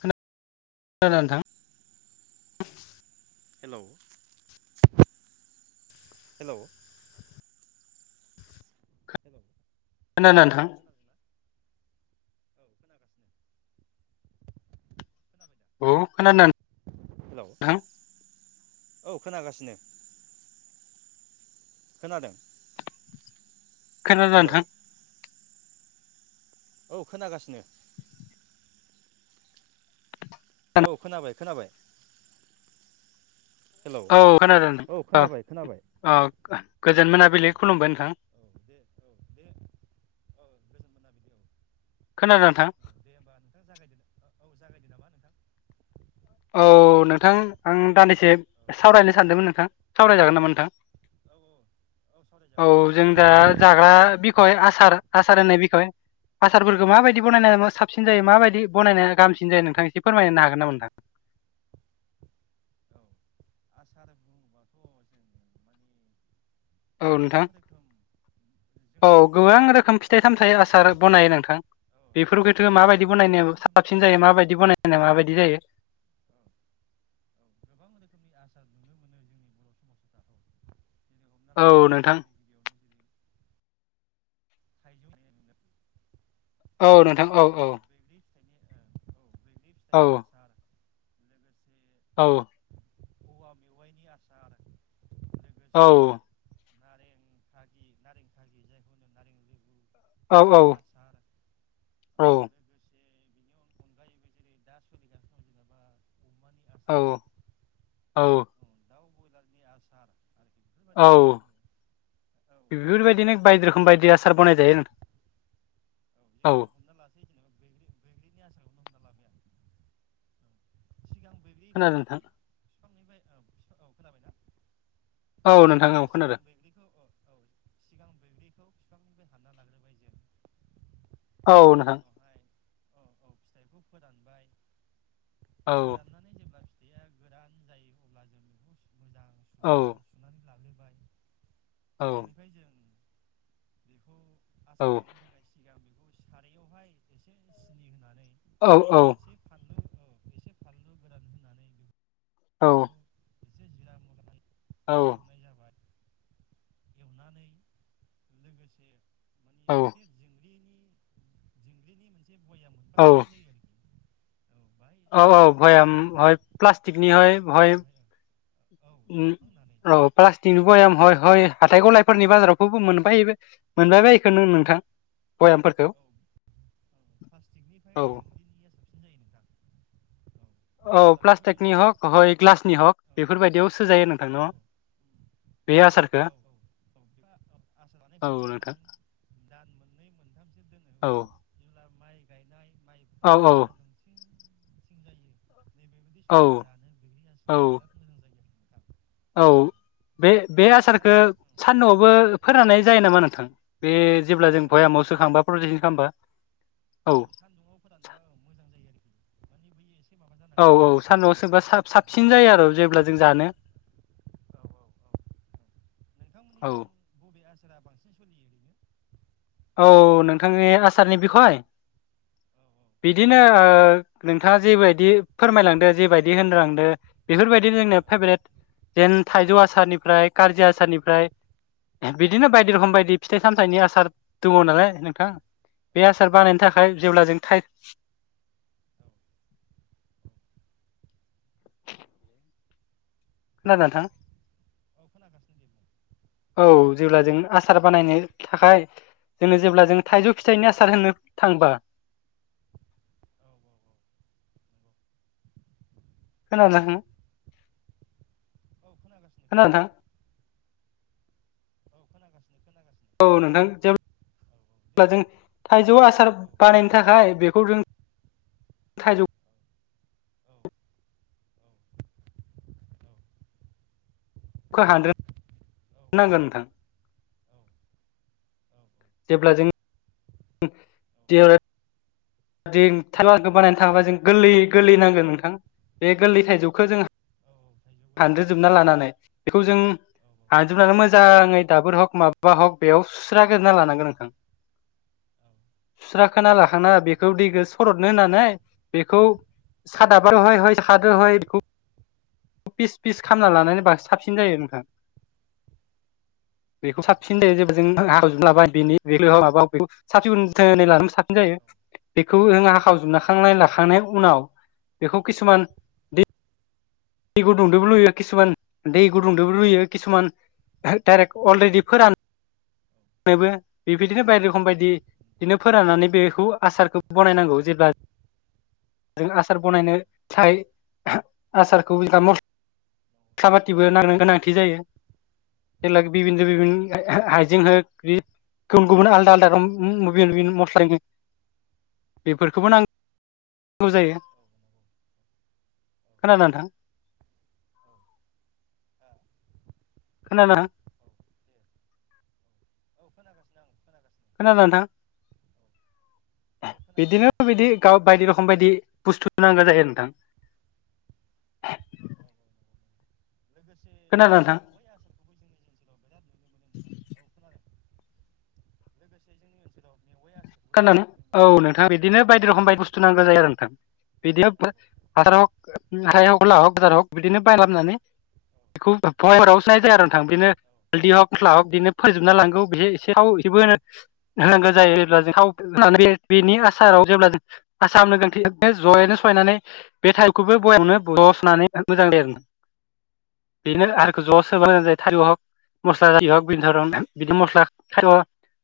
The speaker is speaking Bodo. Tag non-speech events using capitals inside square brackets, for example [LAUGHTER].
खोना [UNINTELLIGIBLE] दों नोंथां हेलौ हेलौ हेलौ खोनादो नोंथां? औ खोनागासिनो। खोनादों औ खोना [UNINTELLIGIBLE] थां औ खोनागासिनो। खोनादों। खोनादो नोंथां। औ खोनागासिनो। औ खोनाबाय खोनाबाय। हेलौ औ खोनादों औ नोंथां खोनाबाय खोनाबाय। औ गोजोन मोनाबिलि खुलुमबाय नोंथां मोनाबिलि औ खोनादों नोंथां औ दे होनबा नोंथां जागायदो औ जागायदो नामा नों औ नोंथां आं हेलौ दान्दिसे औ सावरायनो औ सानदोंमोन नोंथां सावरायजागोन नामा नोंथां? औ औ सावरायजागोन दे जों जागायदो दा औ जाग्रा बिखय आसार आसार होननाय बिखय औ आसारफोरखौ माबायदि औ बनायनाया औ साबसिन जायो माबायदि बनायनाया गाहामसिन जायो नोंथां एसे फोरमायनो हागोन नामा नोंथां? [UNINTELLIGIBLE] औ नोंथां [INAUDIBLE] औ जोंनि जोंनि गोबां रोखोम बर'फोरनि फिथाइ आरोखि सामथाइ आसार बानायो नोंथां औ औ बेफोरफोरखौथो माबायदि औ गोबां बनायनो रोखोमनि साबसिन जायो आसार औ माबायदि बानायनो माबायदि जायो? औ औ [INAUDIBLE] औ नोंथां [INAUDIBLE] [UNINTELLIGIBLE] औ नोंथां औ औ। लोगोसे बैग्रि फिथाइनि औ [INAUDIBLE] [INAUDIBLE] औ। [INAUDIBLE] औ ओ। [INAUDIBLE] लेबु औ औ बिनि आसार औ। [INAUDIBLE] औ औ। [INAUDIBLE] बेफोरबायदि औ नुनो मोनो औ जेरै आं बेफोरबायदिनो बायदि हमना रोखोम बायदि आ नोंथां औ [INAUDIBLE] लाबाय आं औ खोनादों नोंथां [INAUDIBLE] औ नोंथां औ [INAUDIBLE] खोनादों [INAUDIBLE] [INAUDIBLE] औ बेनि नोंथां। [INAUDIBLE] औ [INAUDIBLE] [INAUDIBLE] औ [INAUDIBLE] औ [INAUDIBLE] [INAUDIBLE] [INAUDIBLE] औ उस सारायावहाय एसे सिनि होनानै औ औ। एसे फानलु औ एसे फानलु गोरान होनानै औ। बेखौ एसे जिरा मस्ला औ। बे एवनाय एवनानै लोगोसे माने औ मोनसे दिंग्रिनि दिंग्रिनि मोनसे बया औ। औ बाहाय औ औ सोनानै दोननाय जायो भयाम'हाय आरोखि प्लास्टिकनिहाय औ बहाय भयामावहाय औ ओम एवखांनानै औ औ प्लास्टिकनि ओ भयाम हय हय हाथाइ गला फोरनि बाजारावफोरबो मोनबाय बाय मोनबायोखोनो औ नोंथां भयामफोरखौ औ औ प्लास्टिकनिफ्राय औ दिंग्रिनिया साबसिन जायो नोंथां। औ औ अब्ला बेखौ जों प्लास्टिकनि माने हक हय ग्लासनि हक औ औ बेफोरबायदियाव सोजायो नोंथां न' अह उम औ औ बे आसारखौ [UNINTELLIGIBLE] आसार औ बानायखांनानै जों नोंथां सान्दों दान मोननै मोनथामसो दोननो औ होबा जेब्ला माइ गायनाय माइ औ फुनाय औ सान्दुं थिं नै बेबायदि औ समाव जानो बैग्रि आसा औ। औ बे बे औ दा आसारखो नोंथां औ सानदुङावबो फोरान्नाय जायो नामा नोंथां? बे औ जेब्ला जों सान्दुं बयामाव औ सोखांबा प्रटेकसन खालामबा औ सान्दुंआव फोरानबा औ मोजां जायो आ औ औ बुस्थुआ सानदुंआव सोबा औ साब-साबसिन जायो आरो जेब्ला जों जानो, औ औ औ। सोरा बांसिन सलियो ओरैनो? औ नोंथांनि आसारनि बिखय? बिदिनो ओ नोंथाङा जेबायदि फोरमायलांदो जेबायदि होनलांदो बेफोरबायदिनो जोंनो फेभरेट जेन थाइजौ औ ओ आसारनिफ्राय खार्जि आसारनिफ्राय बिदिनो बायदि रोखोम बायदि फिथाइ सामथाइनि आसार दङ' नालाय नोंथां औ औ बे आसार औ बानायनो थाखाय जेब्ला जों थाइ औ खोनादों नोंथां? अह खोनागासिनो दे बुं। औ जेब्ला जों आसार औ बानायनो थाखाय जोङो जेब्ला जों थाइजौ फिथाइनि आसार होननो थांबा औ नंगौ खोनादों होम? औ खोनागासिनो खोनागासिनो। औ खोनागासिनो खोनागासिनो। औ नोंथां औ दे जेब्लाजों औ औ थाइजौ आसार औ दे बानायनो बुं थाखाय बेखौ जों थाइजौ औ औ औ औ खौ हानग्रो औ नांगोन‌ नोंथां। औ जेब्ला जों [UNINTELLIGIBLE] जों टालाखो बानायनो थांबा जों गोरलै -गोरलै नांगोन नोंथां बे गोरलै थाइजौखौ जों औ थाइजौ हानग्रो गोरलै जोबना लानानै बेखौ जों औ औ हानजोबनानै मोजाङै दाबोर हग माबा औ हक बेयाव सुस्रागोना लानांगोन नोंथां औ सुस्राखांना औ नंगौ औ नंगौ औ नंगौ औ लाखांना बेखौ [UNINTELLIGIBLE] दैखौ सरदनो होननानै बेखौ सादाब हय- हय सादो हय बेखौ फिस -फिस खालामना लानानैबा साबसिन जायो नोंथां। बेखौ साबसिन जायो जेबो जों हाखावजोबलाबाय बेनि बे माब साब -सिखैनै साबसिन जायो बेखौ जों हाखावजोबनालाखांनायनि उनाव बेखौ किसुमान दै गुदुंदबो रुयो किसुमान दै गुदुंदबो रुयो किसुमान डाइरेक्ट अलरेडि फोरान [UNINTELLIGIBLE] बेबायदिनो बायदि रोखोम बायदि बिदिनो फोराननानै बेखौ आसारखौ बानायनांगौ जेब्ला जों आसार बानायनो साय [UNINTELLIGIBLE] आसारखौ मस्ला बाथिबो नांनो गोनांथि जायो जेब्ला बिबन बिभिन नंगौ औ हाइजें हो गुबुन -गुबुन आलदा आलदा [UNINTELLIGIBLE] मस्ला बेफोरखौबो नाङो। जौ जायो औ खोनाला नोंथां। औ हा खोनाला। औ दे औ खोनागासिनो आं खोनागासिनो। खोनादों औ नोंथां। बिदिनो खोनागासिनो -बिदि गाव बायदि रखम खम बायदि बुस्थु नांगौ औ जायो नोंथां। औ नंगौ नंगौ लोगोसे खोनादों नोंथां मेवाइ आसारखौबो जोंनि ओनसोलाव बिराद नुनो मोनो नोंथां औ खोनादों। लोगोसे जोंनि ओनसोलाव मेवाइ आसारखौबो बिराद नुनो खोनादों मोनो औ बर्थमान नोंथां बिदिनो बायदि रखम बायदि बुस्थु नांगौ। औ औ औ औ औ [UNINTELLIGIBLE] जेब्ला थाव फोननानै बेनि आसाराव जेब्ला जों आसारनो गोनांथि [UNINTELLIGIBLE]